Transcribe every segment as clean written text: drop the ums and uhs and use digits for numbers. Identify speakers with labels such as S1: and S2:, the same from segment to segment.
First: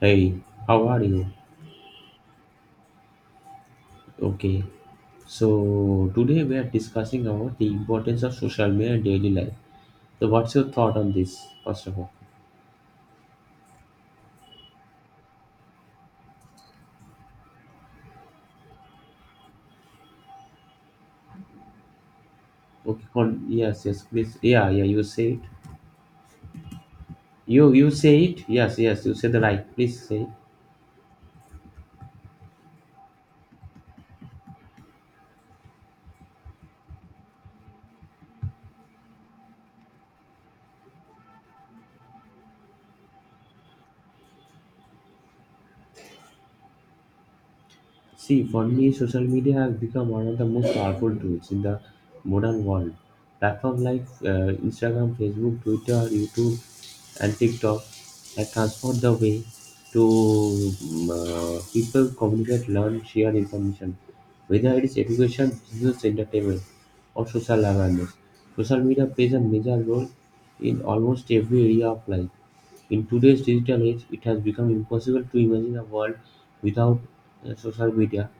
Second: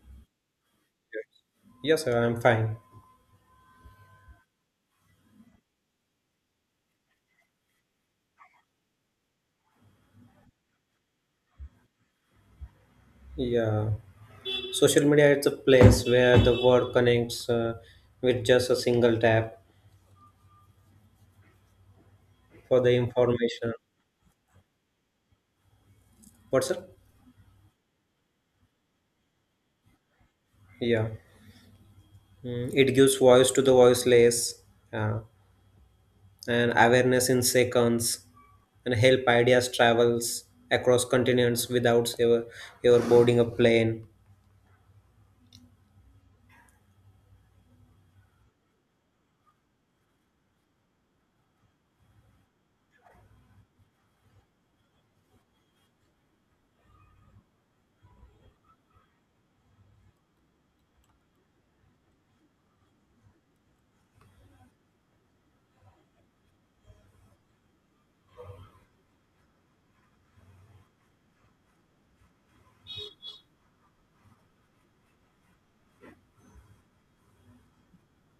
S1: Hey, how are you?
S2: Yes, sir, I'm fine.
S1: Okay, so today we are discussing about the importance of social media in daily life. So, what's your thought on this? First of all,
S2: Yeah, social media is a place where the world connects with just a single tap for the
S1: okay,
S2: information.
S1: yes, yes, please, yeah, yeah, you say it.
S2: What's up?
S1: You say it. Yes, yes, you say the right. Please say. It.
S2: Yeah. It gives voice to the voiceless, uh, and awareness in seconds, and help ideas travels across continents without ever boarding a plane.
S1: See, for me, social media has become one of the most powerful tools in the modern world. Platforms like Instagram, Facebook, Twitter, YouTube, and TikTok have transformed the way people communicate, learn, share information, whether it is education, business, entertainment, or social awareness. Social media plays a major role in almost every area of life. In today's digital age, it has become impossible to imagine a world without social media.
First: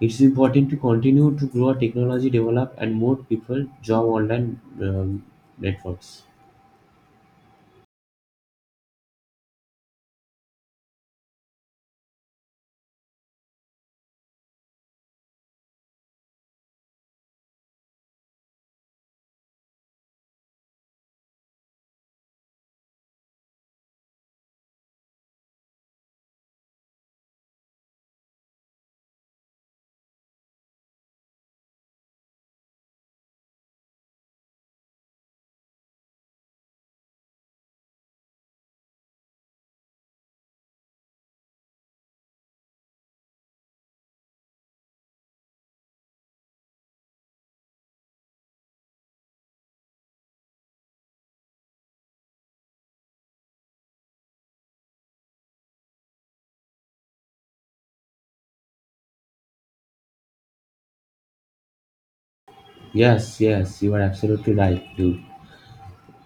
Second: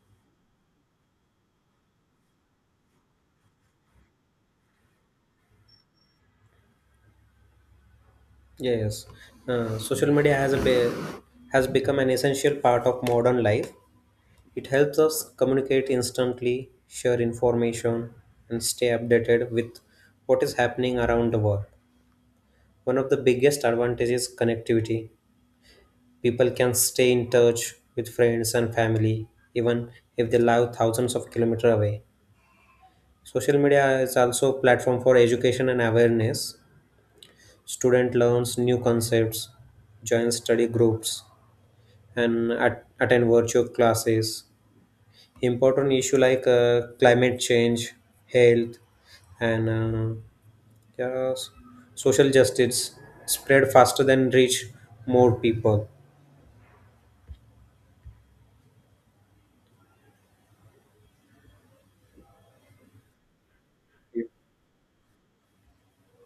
S1: It's important to continue to grow our technology, develop, and more people join online networks.
S2: Yes, social media has become an essential part of modern life. It helps us communicate instantly, share information, and stay updated with what is happening around the world. One of the biggest advantages is connectivity. People can stay in touch with friends and family even if they live thousands of kilometers away. Social media is also a platform for education and awareness. Student learns new concepts, joins study groups, and attend virtual classes important issue like climate change, health, and yeah, social justice spread faster than reach more people.
S1: Yes, yes, you are absolutely right, dude.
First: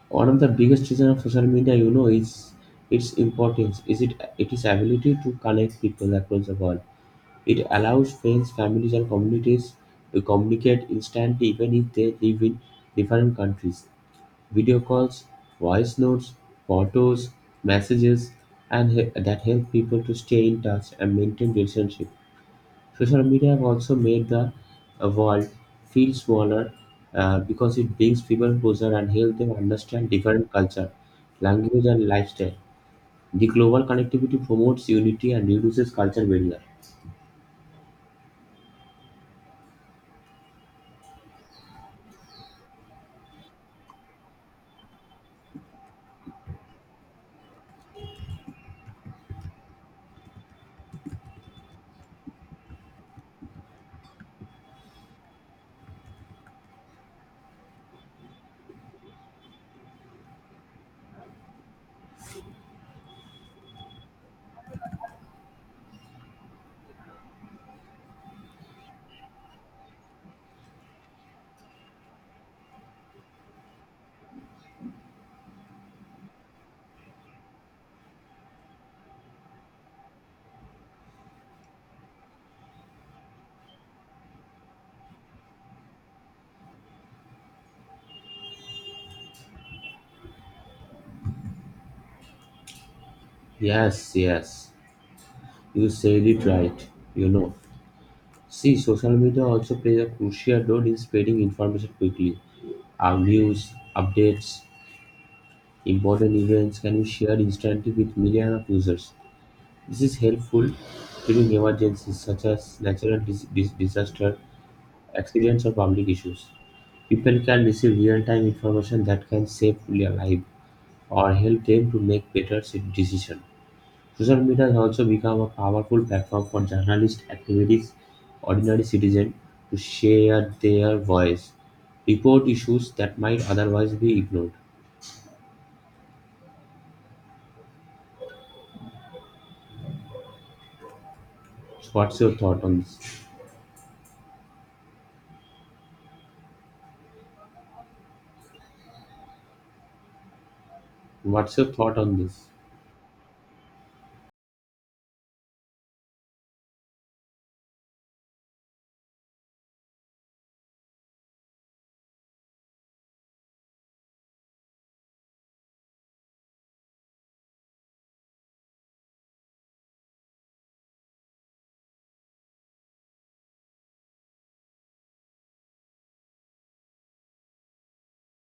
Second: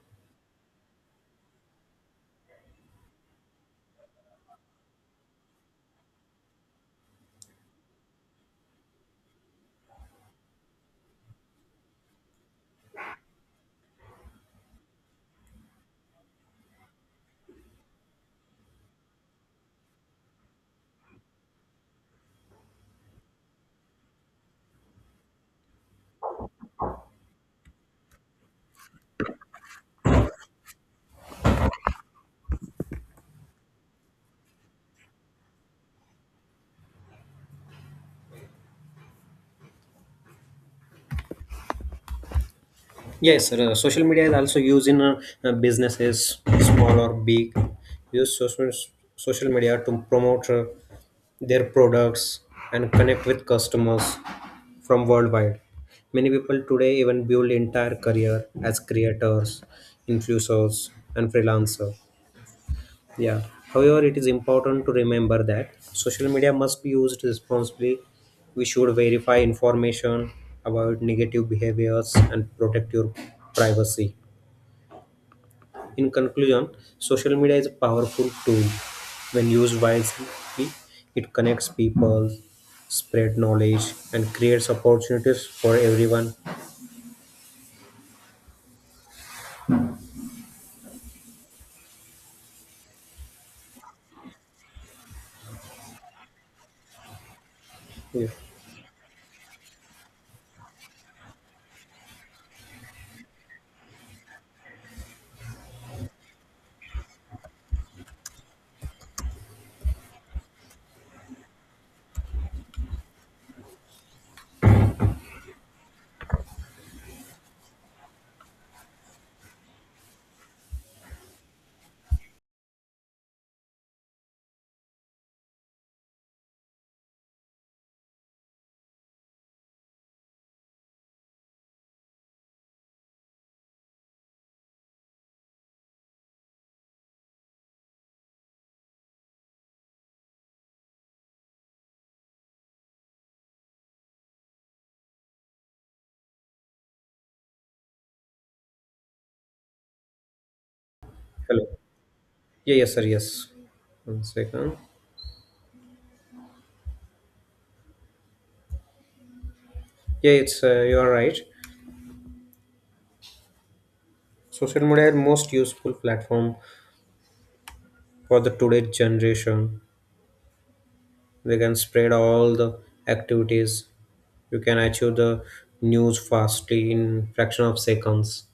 S1: One of the biggest reason of social media, you know, is its importance. Is it it is ability to connect people across the world. It allows friends, families, and communities to communicate instantly, even if they live in different countries. Video calls, voice notes, photos, messages, and that help people to stay in touch and maintain relationship. Social media have also made the world feel smaller because it brings people closer and helps them understand different culture, language, and lifestyle. The global connectivity promotes unity and reduces culture barrier.
S2: Yes, sir. Social media is also used in businesses, small or big. Use social media to promote their products and connect with customers from worldwide. Many people today even build entire career as creators, influencers, and freelancers. Yeah. However, it is important to remember that social media must be used responsibly. We should verify information, avoid negative behaviors, and protect your privacy. In conclusion, social media is a powerful tool. When used wisely, it connects people, spread knowledge, and creates opportunities for everyone.
S1: Yes, yes, you said it right. You know,
S2: Yeah.
S1: see, social media also plays a crucial role in spreading information quickly. Our news, updates, important events can be shared instantly with millions of users. This is helpful during emergencies such as natural disaster, accidents, or public issues. People can receive real-time information that can save their life or help them to make better decisions. Social media has also become a powerful platform for journalists, activities, ordinary citizens to share their voice, report issues that might otherwise be ignored. So what's your thought on this? What's
S2: Hello.
S1: your thought on this?
S2: Yeah, yes, sir. Yes. One second. Yeah, it's you are right. Social media is most useful platform for the today's generation. They can spread all the activities. You can achieve the news fastly in fraction of seconds.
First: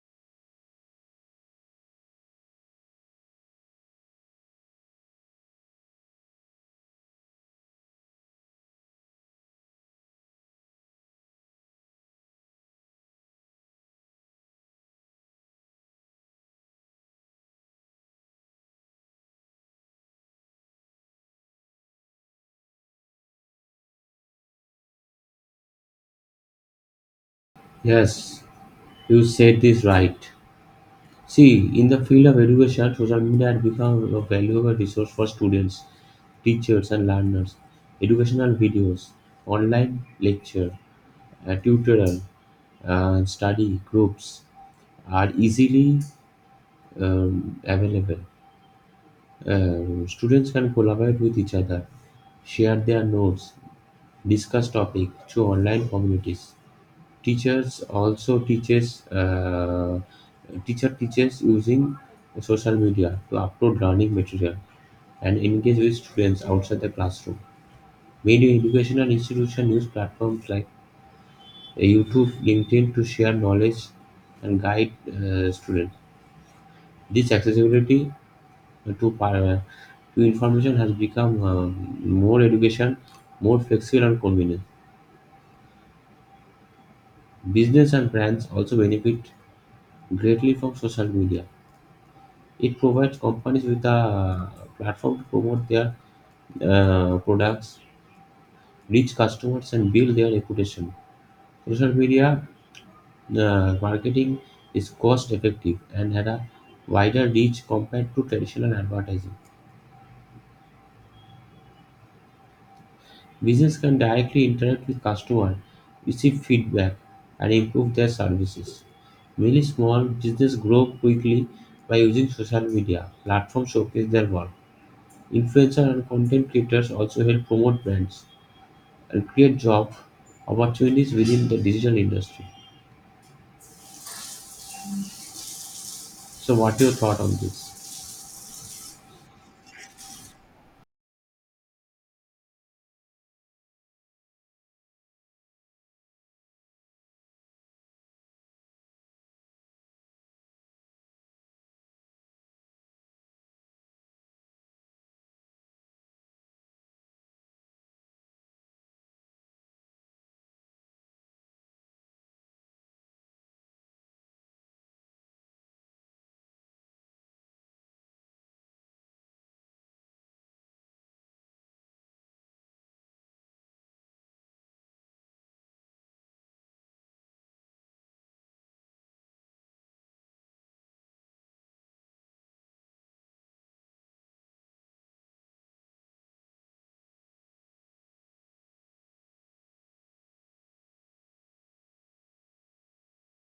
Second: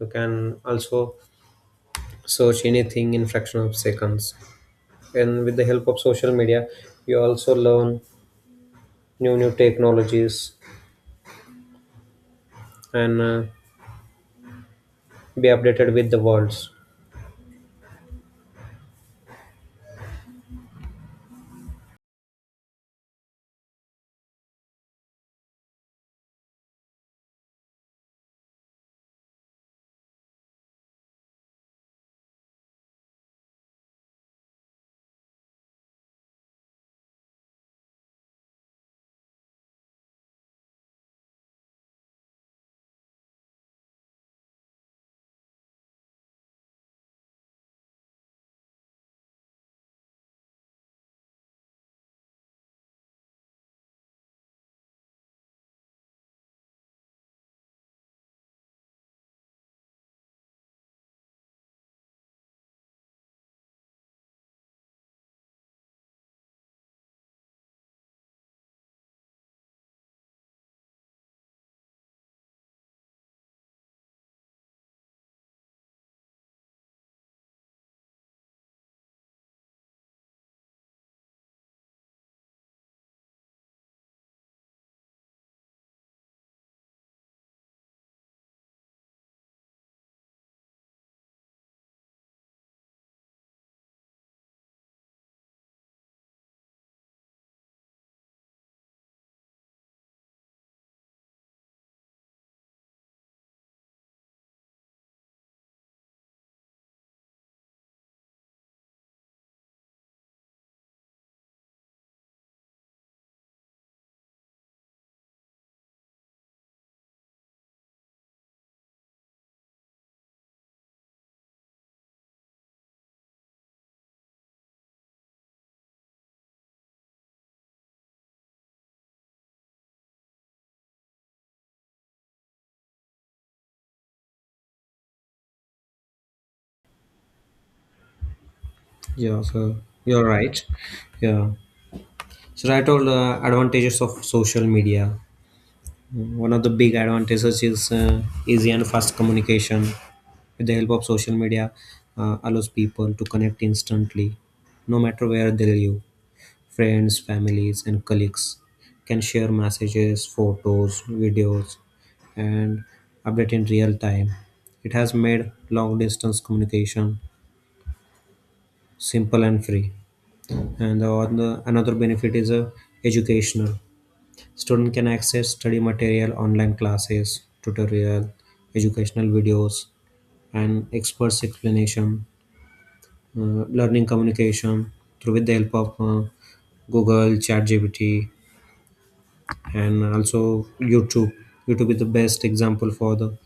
S2: You can also search anything in fraction of seconds, and with the help of social media you also learn new technologies and be updated with the worlds.
S1: Yes, you said this right. See, in the field of education, social media had become a valuable resource for students, teachers, and learners. Educational videos, online lecture, tutorial, study groups are easily available. Students can collaborate with each other, share their notes, discuss topics through online communities. Teachers also teaches uh, teacher teaches using social media to upload learning material and engage with students outside the classroom. Many educational institutions use platforms like YouTube, LinkedIn to share knowledge and guide students. This accessibility to par- to information has become more education, more flexible and convenient. Business and brands also benefit greatly from social media. It provides companies with a platform to promote their products, reach customers, and build their reputation. Social media marketing is cost effective and had a wider reach compared to traditional advertising. Business can directly interact with customers, receive feedback, and improve their services. Many small businesses grow quickly by using social media platforms showcase their work. Influencer and content creators also help promote brands and create job opportunities within the digital industry. So, what your thought on this?
S2: Yeah, so you're right. Yeah, so right all the advantages of social media. One of the big advantages is easy and fast communication. With the help of social media, allows people to connect instantly, no matter where they live. Friends, families, and colleagues can share messages, photos, videos, and update in real time. It has made long distance communication simple and free. And another benefit is educational. Student can access study material, online classes, tutorial, educational videos, and experts explanation, learning communication through with the help of Google, ChatGPT, and also YouTube. YouTube is the best example for the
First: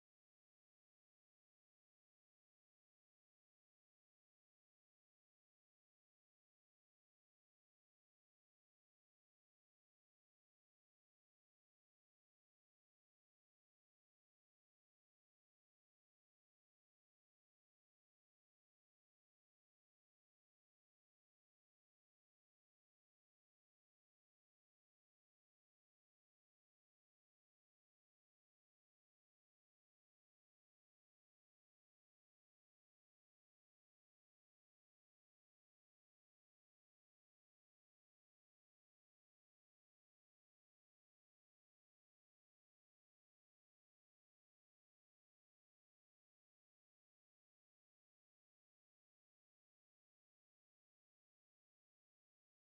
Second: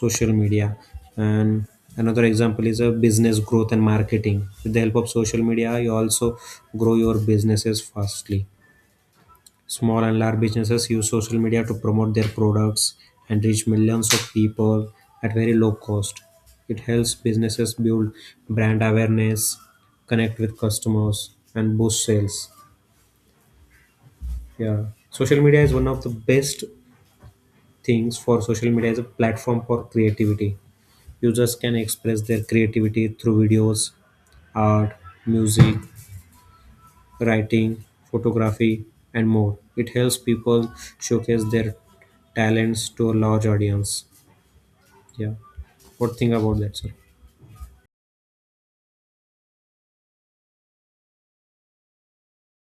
S2: social media. And another example is a business growth and marketing. With the help of social media, you also grow your businesses fastly. Small and large businesses use social media to promote their products and reach millions of people at very low cost. It helps businesses build brand awareness, connect with customers, and boost sales. Yeah. Social media is one of the best things for social media as a platform for creativity. Users can express their creativity through videos, art, music, writing, photography, and more. It helps people showcase their talents to a large audience. Yeah. What think about that, sir?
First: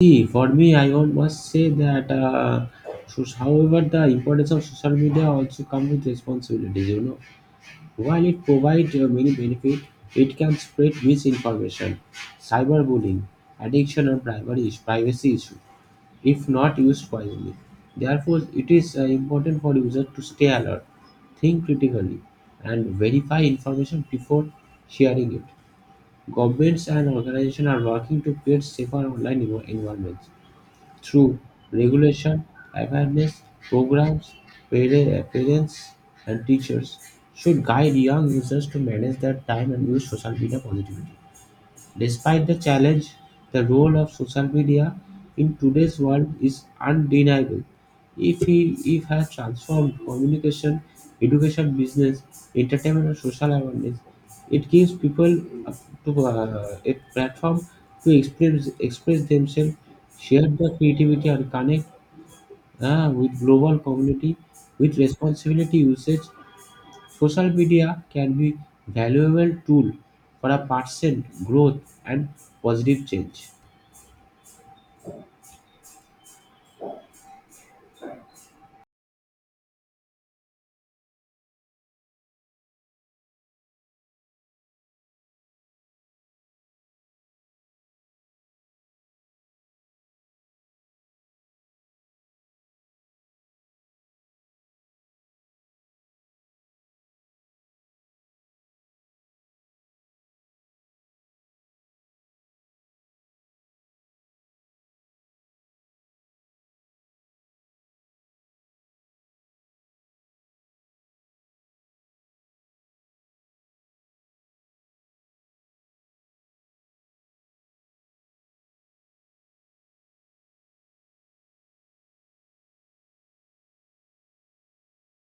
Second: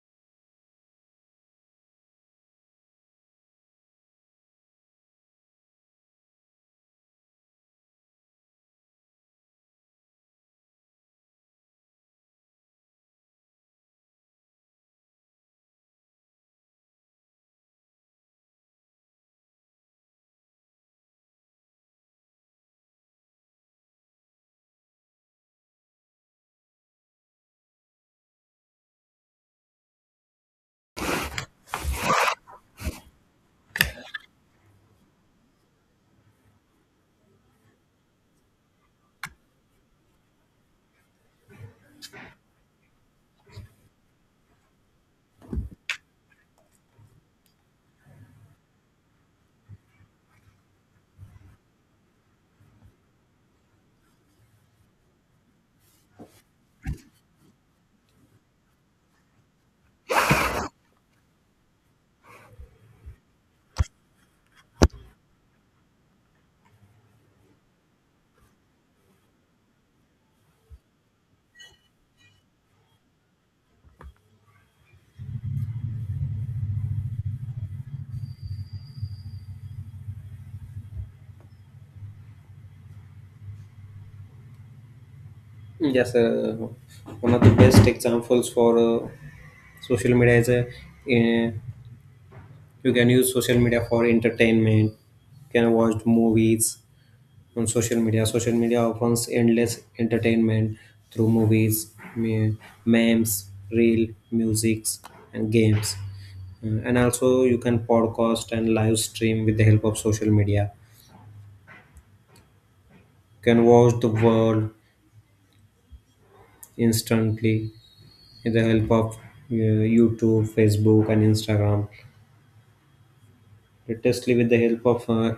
S1: See, for me, I would must say that, however, the importance of social media also comes with responsibilities. You know, while it provides many benefits, it can spread misinformation, cyberbullying, addiction, and privacy issues if not used wisely. Therefore, it is important for users to stay alert, think critically, and verify information before sharing it. Governments and organizations are working to create safer online environments through regulation, awareness programs, parents, and teachers should guide young users to manage their time and use social media positively. Despite the challenge, the role of social media in today's world is undeniable. If he if has transformed communication, education, business, entertainment, and social awareness, it gives people a, a platform to express themselves, share their creativity, and connect with global community with responsibility usage. Social media can be valuable tool for a person growth and positive change.
S2: Yes, one of the best examples for social media is eh, you can use social media for entertainment. You can watch movies, on social media. Social media offers endless entertainment through movies, memes, reel, musics, and games. And also, you can podcast and live stream with the help of social media. You can watch the world instantly with the help of YouTube, Facebook, and Instagram. Latestly, with the help of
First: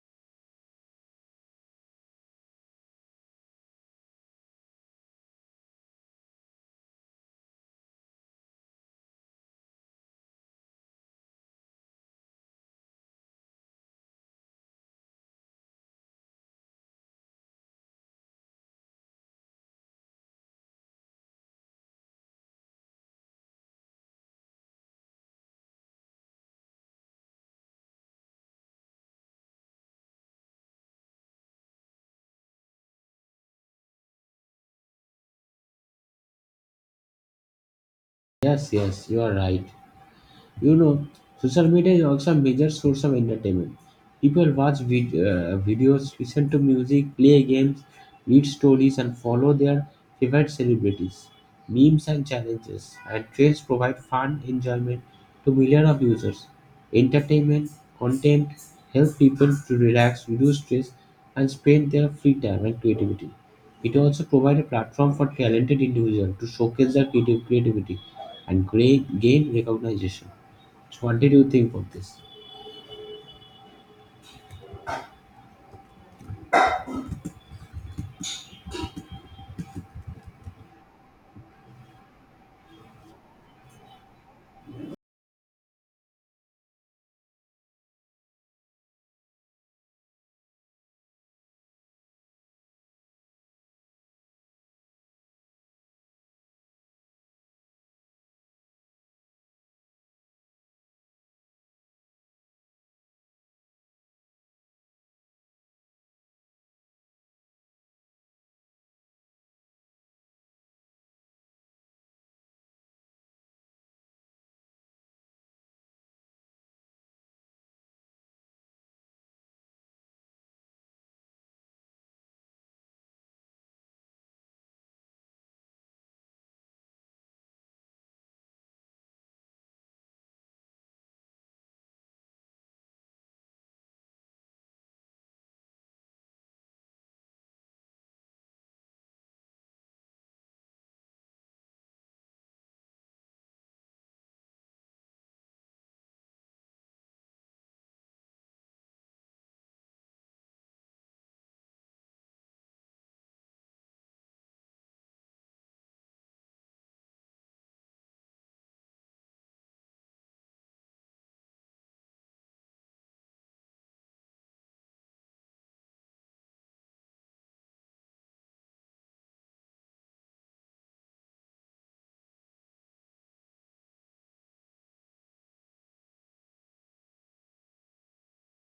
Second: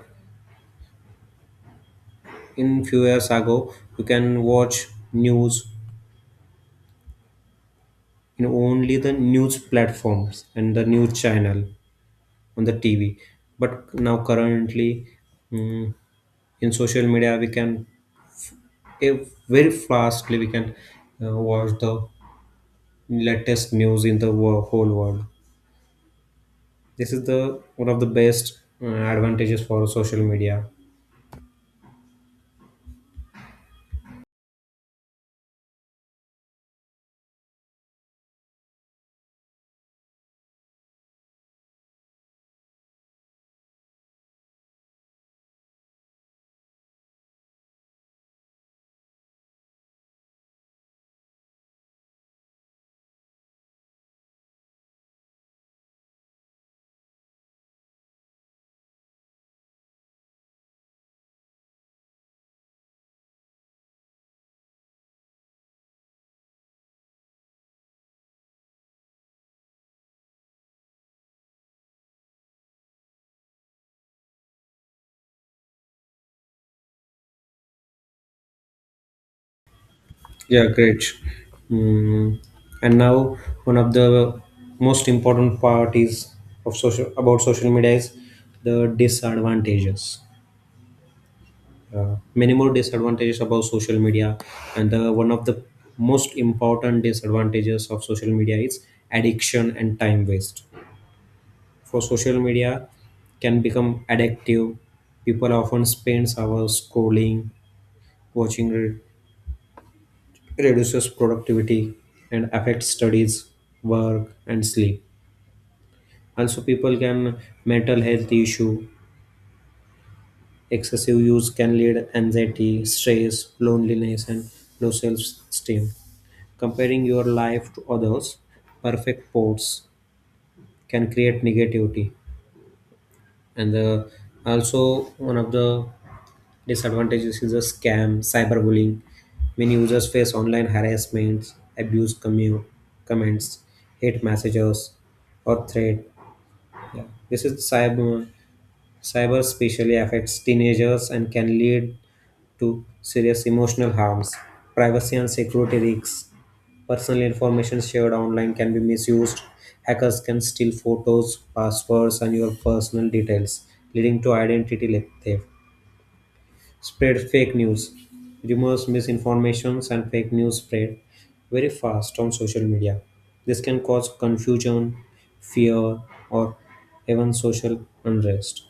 S2: in few years ago, you can watch news in only the news platforms and the news channel on the TV. But now currently, mm, in social media, we can if very fastly we can watch the latest news in the whole world. This is the one of the best advantages for social media.
S1: Yes, yes, you are right. You know, social media is also a major source of entertainment. People watch videos, listen to music, play games, read stories, and follow their favorite celebrities. Memes and challenges and trends provide fun enjoyment to millions of users. Entertainment content help people to relax, reduce stress, and spend their free time and creativity. It also provides a platform for talented individuals to showcase their creative creativity and gain recognition. So, what did you think of this?
S2: Yeah, great. Mm, and now one of the most important part is of social about social media is the disadvantages. Many more disadvantages about social media, and one of the most important disadvantages of social media is addiction and time waste for social media can become addictive. People often spend hours scrolling, watching, reduces productivity, and affects studies, work, and sleep. Also, people can mental health issue. Excessive use can lead anxiety, stress, loneliness, and low self-esteem. Comparing your life to others' perfect posts can create negativity. And also, one of the disadvantages is a scam, cyberbullying. Many users face online harassment, abuse comments, hate messages, or threat. Yeah. This is cyber especially affects teenagers and can lead to serious emotional harms, privacy and security risks. Personal information shared online can be misused. Hackers can steal photos, passwords, and your personal details, leading to identity theft. Spread fake news. Rumors, misinformations, and fake news spread very fast on social media. This can cause confusion, fear, or even social unrest.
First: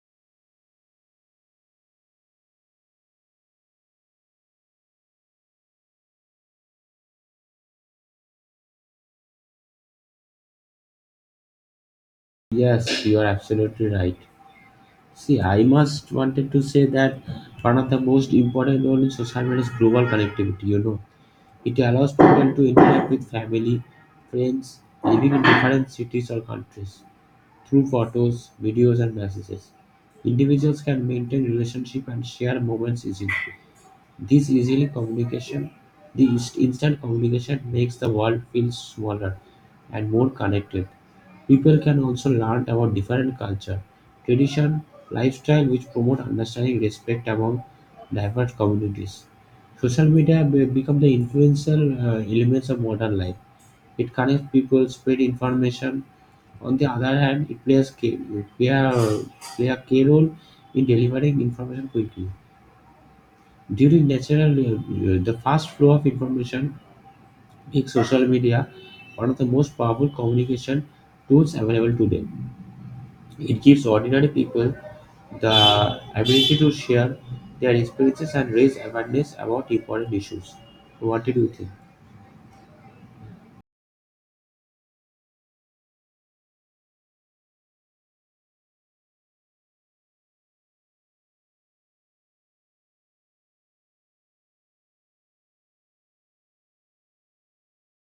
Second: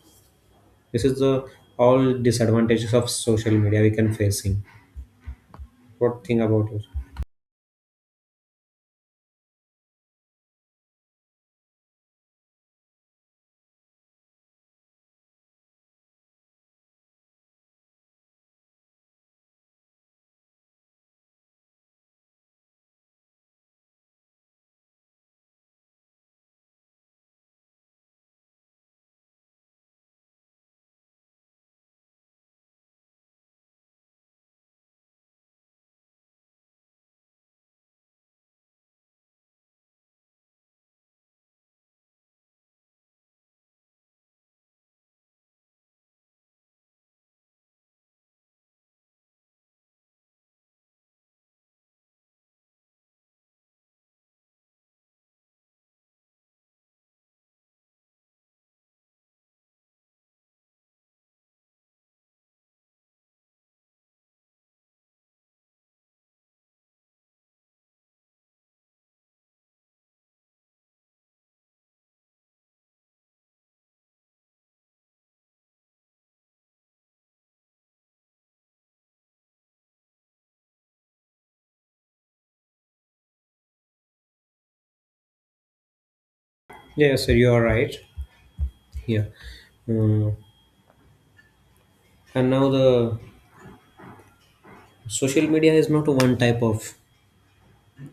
S2: This is the all disadvantages of social media we can facing. What think about it?
S1: Yes, you are absolutely right. See, I must wanted to say that one of the most important role in social media is global connectivity. You know, it allows people to interact with family, friends living in different cities or countries through photos, videos, and messages. Individuals can maintain relationship and share moments easily. This easily communication, the instant communication makes the world feel smaller and more connected. People can also learn about different culture, tradition, lifestyle, which promote understanding, respect among diverse communities. Social media become the influential elements of modern life. It connects people, spread information. On the other hand, it play a, play a key role in delivering information quickly during natural, the fast flow of information makes social media one of the most powerful communication tools available today. It gives ordinary people the ability to share their experiences and raise awareness about important issues. What did you think?
S2: Yes, sir, you are right. Yeah. Uh, and now the social media is not one type of,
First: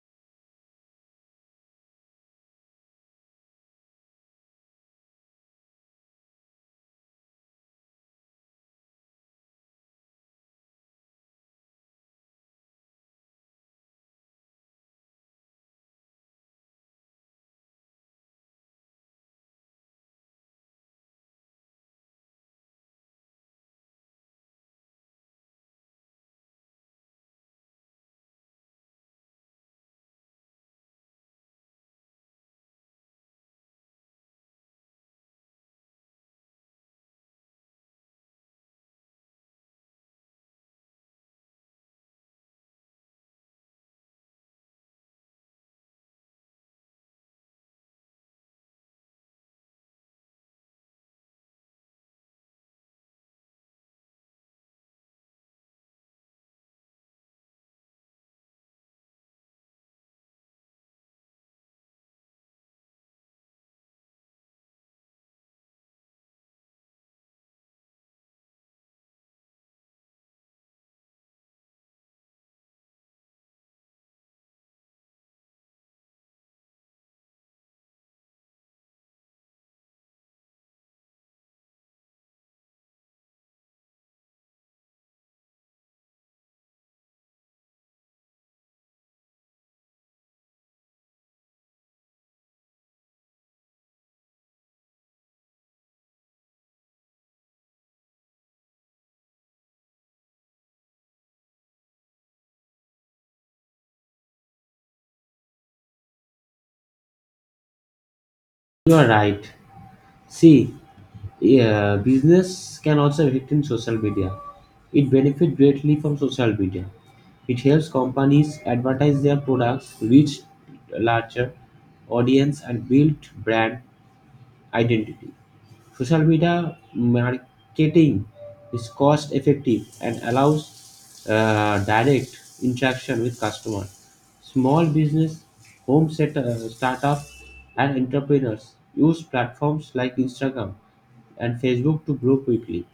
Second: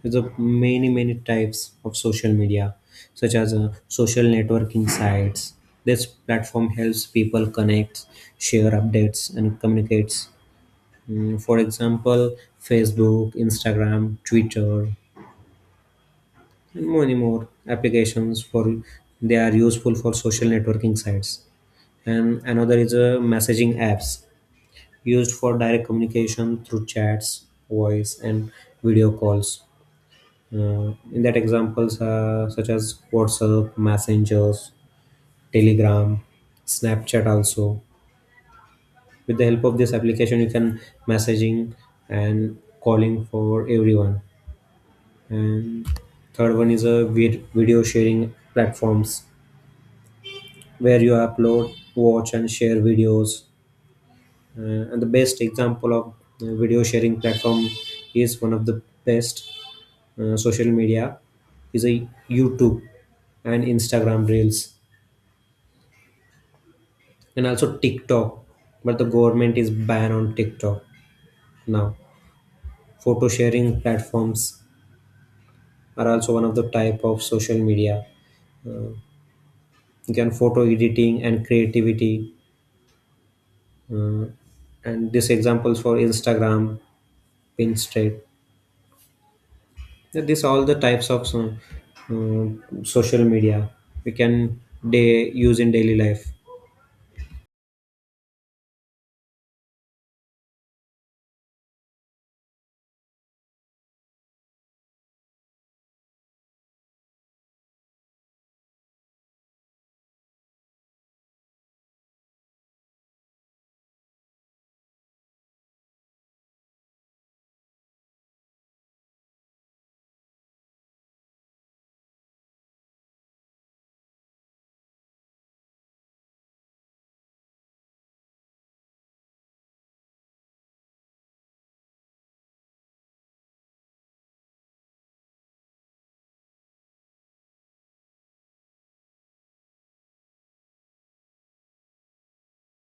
S2: there's a many many types of social media such as social networking sites. This platform helps people connect, share updates, and communicates. For example, Facebook, Instagram, Twitter, and many more applications for they are useful for social networking sites. And another is a messaging apps used for direct communication through chats, voice, and video calls. In that examples such as WhatsApp, Messengers, Telegram, Snapchat also. With the help of this application, you can messaging and calling for everyone. And third one is a video sharing platforms where you upload, watch, and share videos. Uh, and the best example of video sharing platform is one of the best social media is a YouTube and Instagram Reels and also TikTok. But the government is ban on TikTok now. Photo sharing platforms are also one of the type of social media. You can photo editing and creativity, uh, and this examples for Instagram, Pinterest. This all the types of uh, social media we can day use in daily life.
S1: You are right. See, yeah, business can also affect in social media. It benefits greatly from social media. It helps companies advertise their products, reach larger audience, and build brand identity. Social media marketing is cost effective and allows direct interaction with customers. Small business, startup, and entrepreneurs use platforms like Instagram and Facebook to grow quickly.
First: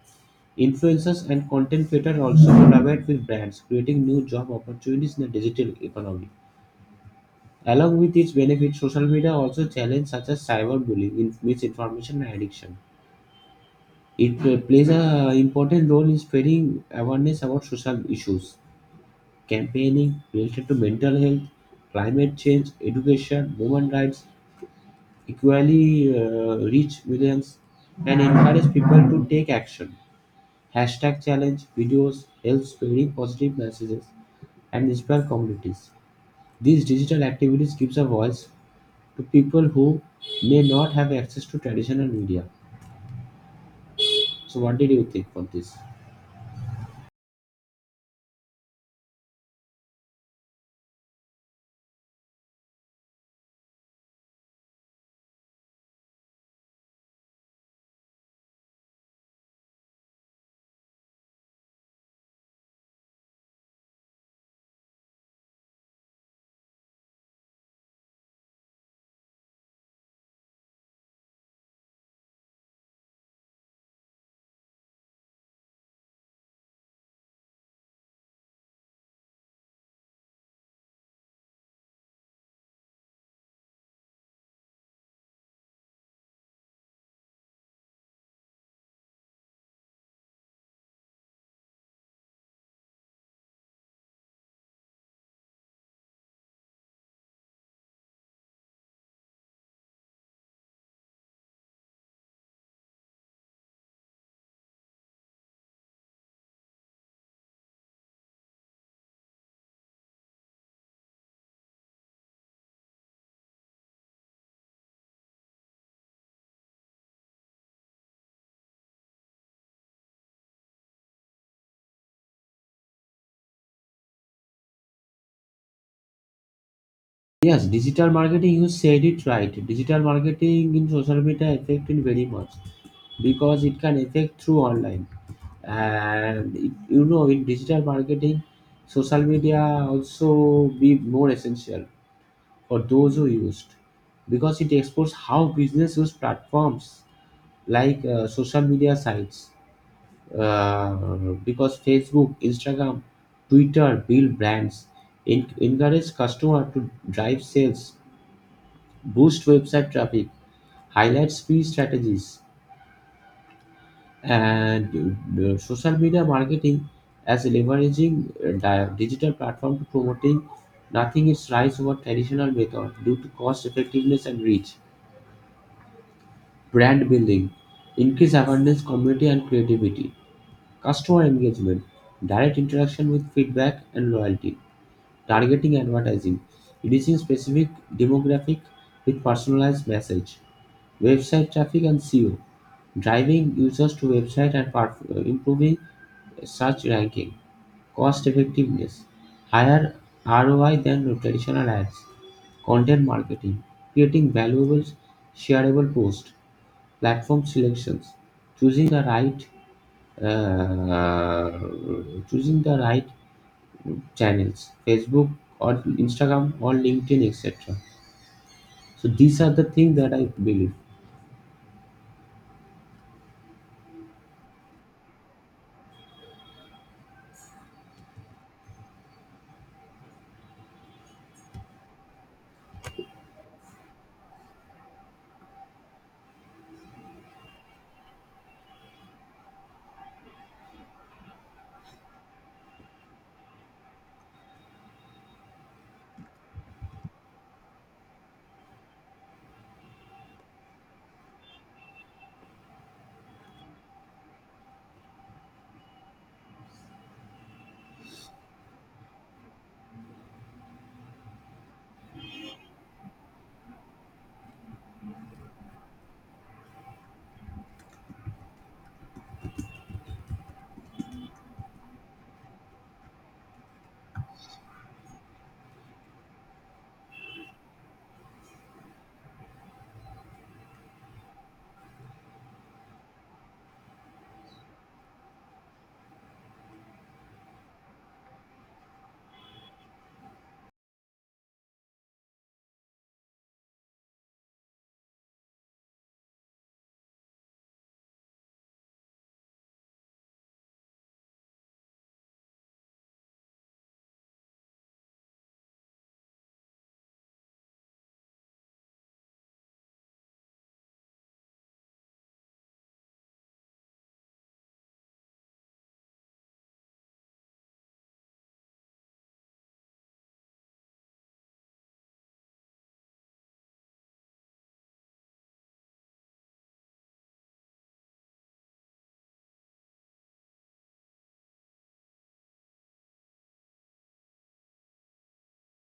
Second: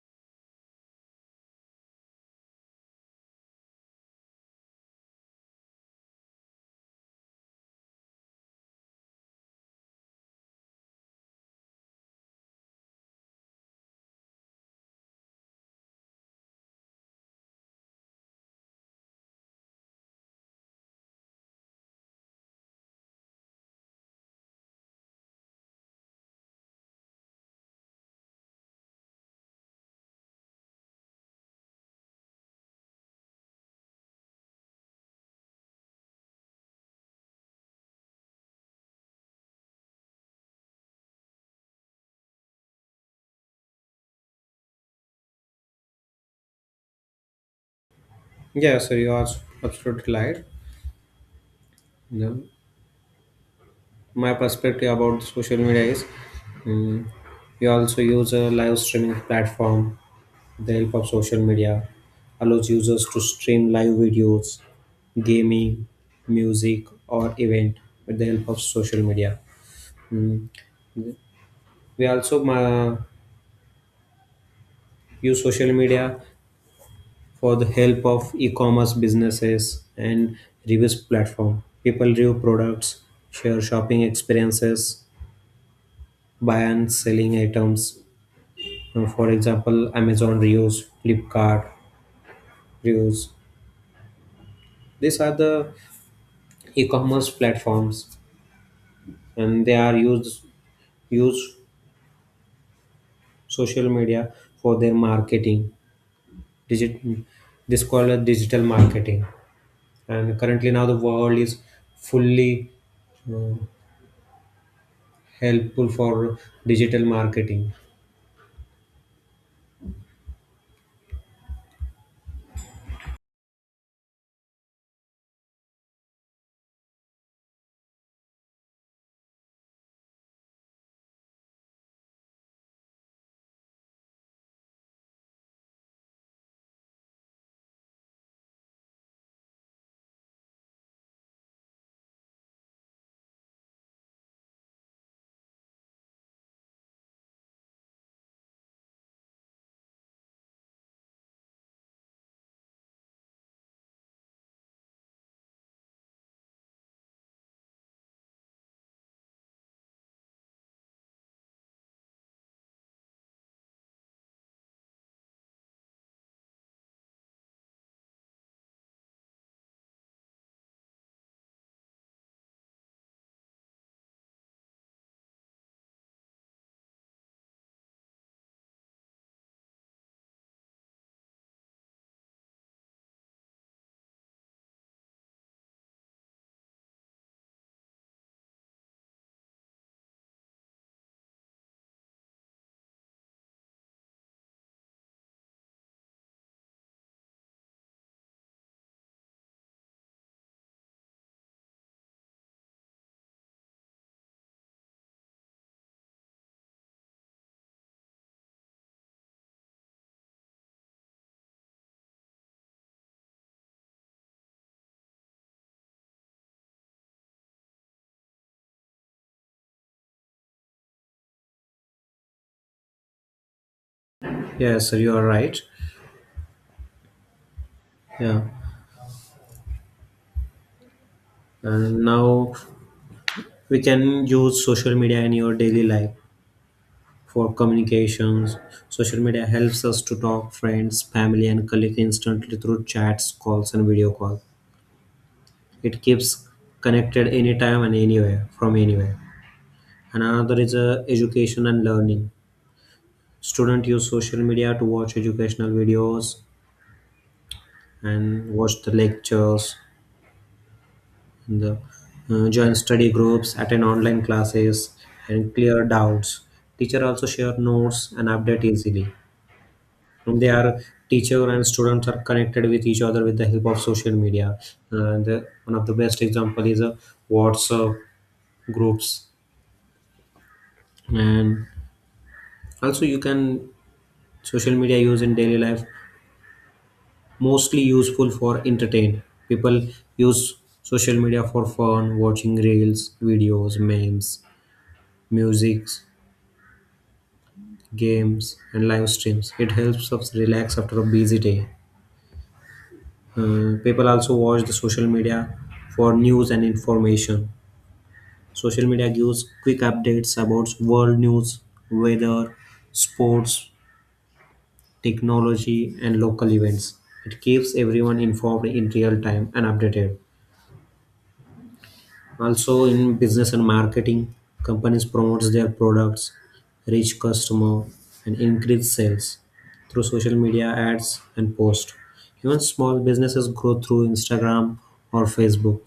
S1: Influencers and content creators also collaborate with brands, creating new job opportunities in the digital economy. Along with its benefits, social media also challenges such as cyberbullying, misinformation, and addiction. It plays an important role in spreading awareness about social issues, campaigning related to mental health, climate change, education, women rights, equally reach millions, and encourage people to take action. Hashtag challenge videos helps spreading positive messages and inspire communities. These digital activities gives a voice to people who may not have access to traditional media. So what did you think on this?
S2: Yeah, so you are absolutely right. Yeah. My perspective about social media is, mm we also use a live streaming platform with the help of social media, allows users to stream live videos, gaming, music, or event with the help of social media. Mm. We also use social media for the help of e-commerce businesses and reviews platform. People review products, share shopping experiences, buy and selling items. For example, Amazon Reuse, Flipkart Reuse. These are the e-commerce platforms, and they are use social media for their marketing. Digit this called as digital marketing, and currently now the world is fully uh, helpful for digital marketing.
S1: Yes, digital marketing, you said it right. Digital marketing in social media affected very much because it can affect through online. And it, you know, in digital marketing, social media also be more essential or those who used because it explores how business use platforms like social media sites uh, because facebook instagram twitter build brands encourage customer to drive sales boost website traffic highlight speed strategies and social media marketing as leveraging digital platform to promoting nothing is rise over traditional method due to cost effectiveness and reach brand building, increase awareness, community and creativity, customer engagement, direct interaction with feedback and loyalty, targeting advertising, reaching specific demographic with personalized message, website traffic and SEO, driving users to website and improving search ranking, cost effectiveness, higher ROI than traditional ads, content marketing, creating valuable shareable posts, platform selections, choosing the right uh, choosing the right channels facebook or instagram or linkedin etc. So these are the things that I believe.
S2: Yes, sir, you are right. Yeah, and now we can use social media in your daily life for communications. Social media helps us to talk friends, family, and colleagues instantly through chats, calls, and video call. It keeps connected anytime and anywhere from anywhere. And another is education and learning. Students use social media to watch educational videos and watch the lectures, and join study groups, attend online classes, and clear doubts. Teacher also share notes and update easily. Their teacher and students are connected with each other with the help of social media. And one of the best example is WhatsApp groups. And also you can social media use in daily life mostly useful for entertain. People use social media for fun, watching reels, videos, memes, music, games, and live streams. It helps us relax after a busy day. People also watch the social media for news and information. Social media gives quick updates about world news, weather, sports, technology, and local events. It keeps everyone informed in real time and updated. Also, in business and marketing, companies promotes their products, reach customer, and increase sales through social media ads and post. Even small businesses grow through Instagram or Facebook.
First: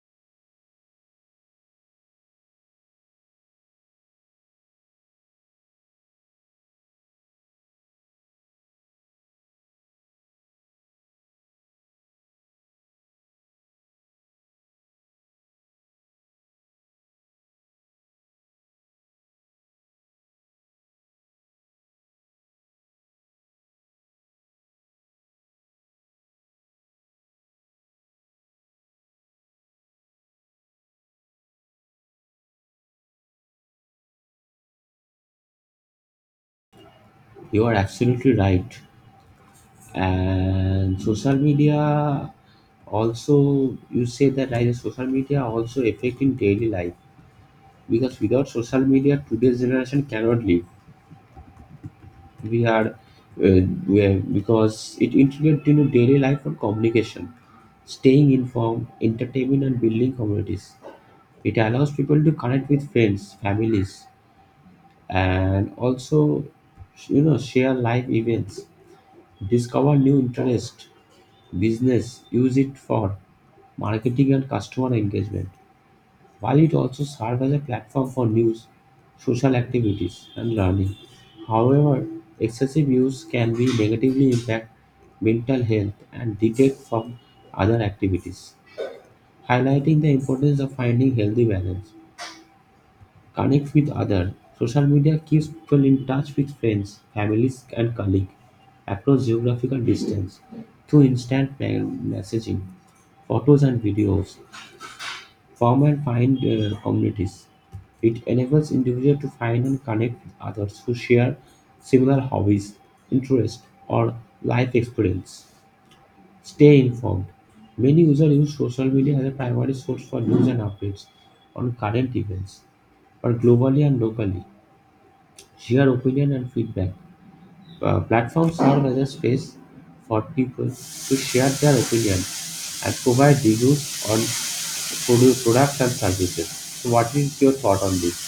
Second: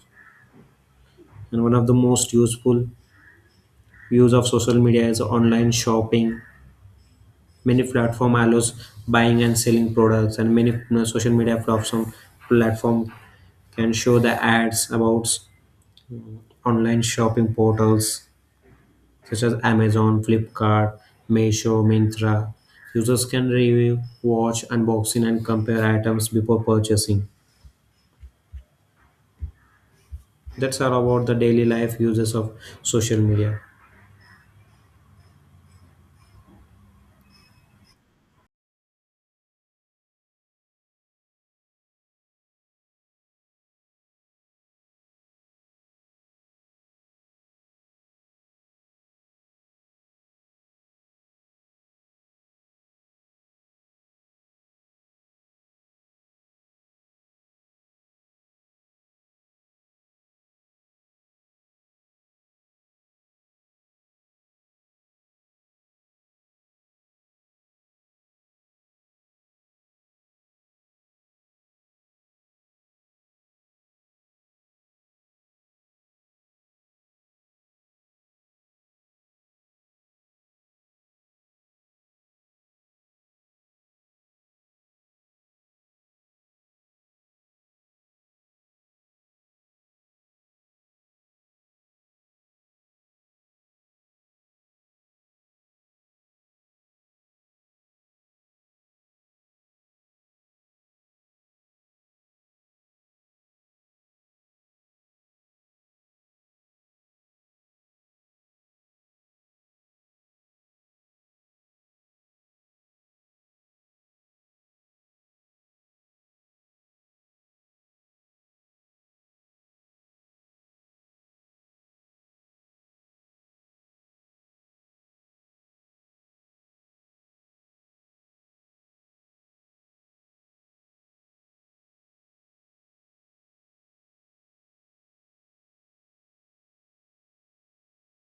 S2: And one of the most useful use of social media is online shopping. Many platform allows buying and selling products, and many you social media platform can show the ads about online shopping portals such as Amazon, Flipkart, Meesho, Myntra. Users can review, watch, unboxing, and compare items before purchasing. That's all about the daily life uses of social media.
S1: You are absolutely right and social media also you say that right social media also affecting daily life because without social media today's generation cannot live. we are uh, because it integrates into daily life and communication staying informed entertainment and building communities. It allows people to connect with friends, families, and also you know share life events, discover new interest, business, use it for marketing and customer engagement. While it also serves as a platform for news, social activities, and learning. However, excessive use can be negatively impact mental health and detract from other activities, highlighting the importance of finding healthy balance. Connect with others. Social media keeps people in touch with friends, families, and colleagues across geographical distance through instant messaging, photos, and videos. Form and find communities. It enables individuals to find and connect with others who share similar hobbies, interests, or life experience. Stay informed. Many users use social media as a primary source for news and updates on current events, but globally and locally. Share opinion and feedback. Platforms serve as a space for people to share their opinion and provide reviews on products and services. So, what is your thought on this?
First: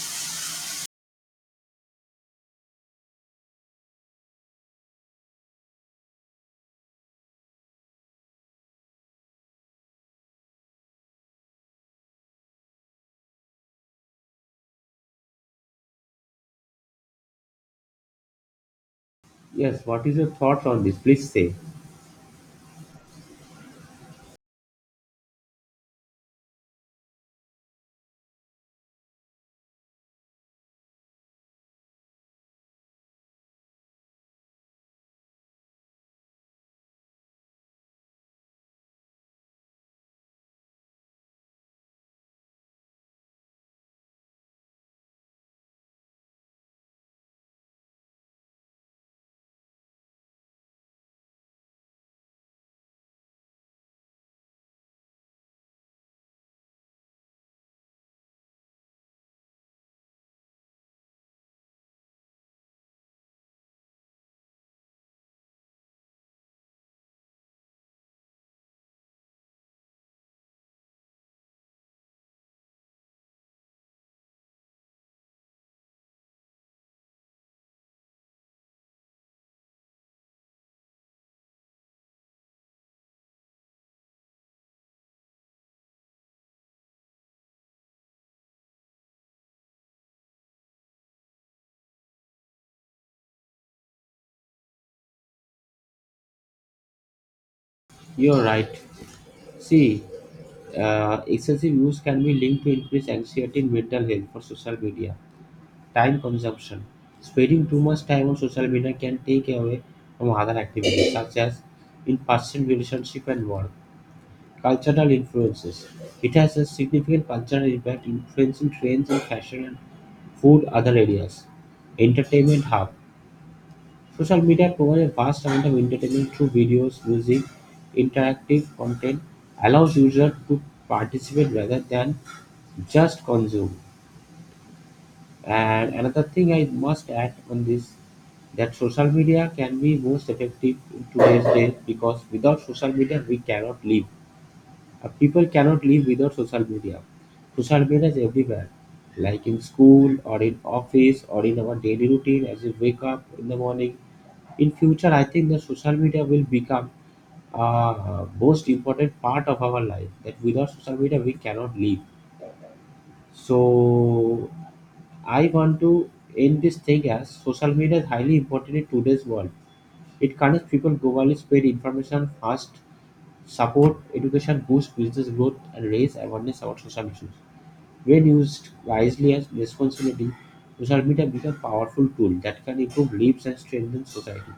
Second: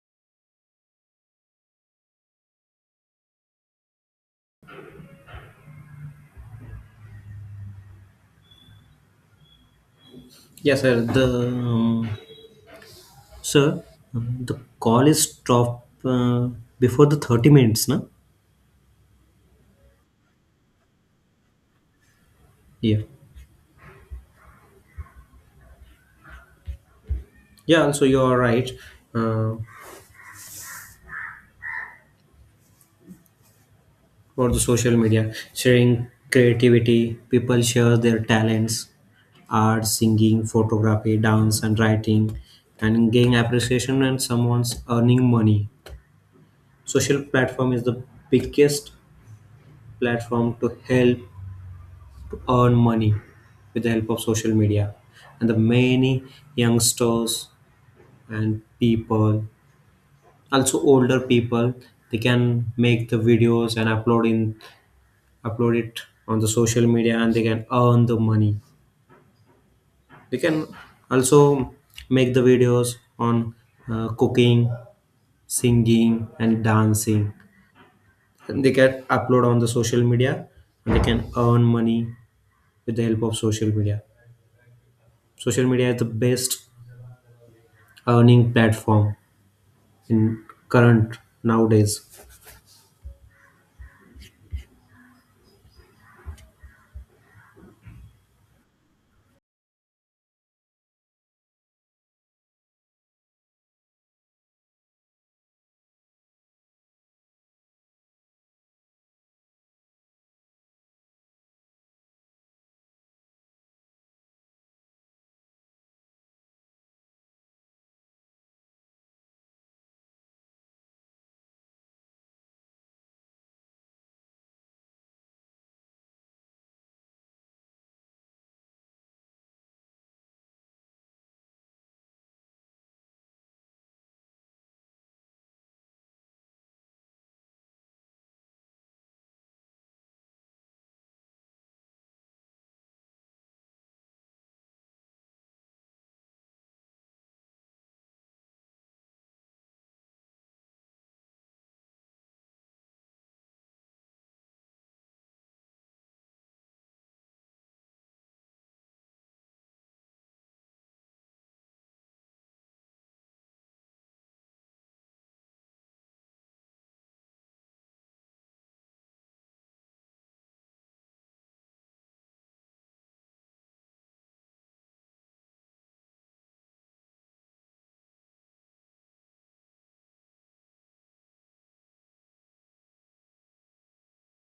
S2: Yes, sir. The Sir, the call is stopped before the 30 minutes, na?
S1: Yes, what is your thought on this? Please say.
S2: Yeah. Yeah, also you are right uh, for the social media, sharing creativity, people share their talents, art, singing, photography, dance, and writing, and gain appreciation and someone's earning money. Social platform is the biggest platform to help to earn money with the help of social media. And the many youngsters and people, also older people, they can make the videos and upload it on the social media, and they can earn the money. They can also make the videos on cooking, singing, and dancing, and they can upload on the social media, and they can earn money with the help of social media. Social media is the best earning platform in current nowadays.
S1: You're right. See, excessive use can be linked to increased anxiety and mental health for social media. Time consumption. Spending too much time on social media can take away from other activities such as in person relationship and work. Cultural influences: it has a significant cultural impact influencing trends in fashion and food other areas. Entertainment hub. Social media provides a vast amount of entertainment through videos, music, interactive content, allows users to participate rather than just consume. And another thing I must add on this that social media can be most effective in today's day because without social media we cannot live. People cannot live without social media. Social media is everywhere, like in school or in office or in our daily routine as we wake up in the morning. In future, I think the social media will become a most important part of our life. That without social media we cannot live. So I want to end this thing as social media is highly important in today's world. It connects people globally, spread information fast, support education, boost business growth, and raise awareness about social issues. When used wisely and responsibly, social media becomes a powerful tool that can improve lives and strengthen society.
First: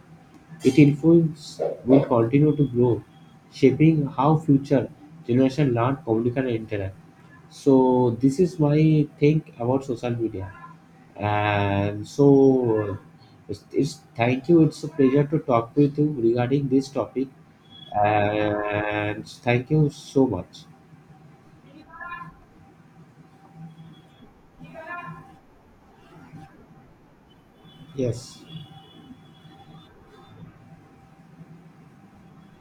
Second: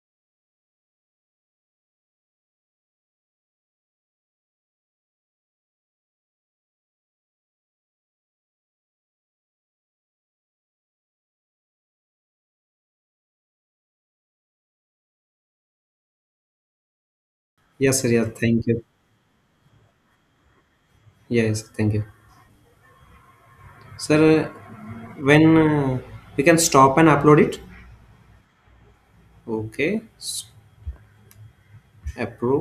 S1: Its influence will continue to grow, shaping how future generations learn, communicate, and interact. So this is my think about social media. And so it's thank you. It's a pleasure to talk with you regarding this topic.
S2: Yes, sir, yes, thank you.
S1: And thank you so much.
S2: Yes, thank you. Sir, when we can stop and upload it?
S1: Yes.
S2: Okay, approve.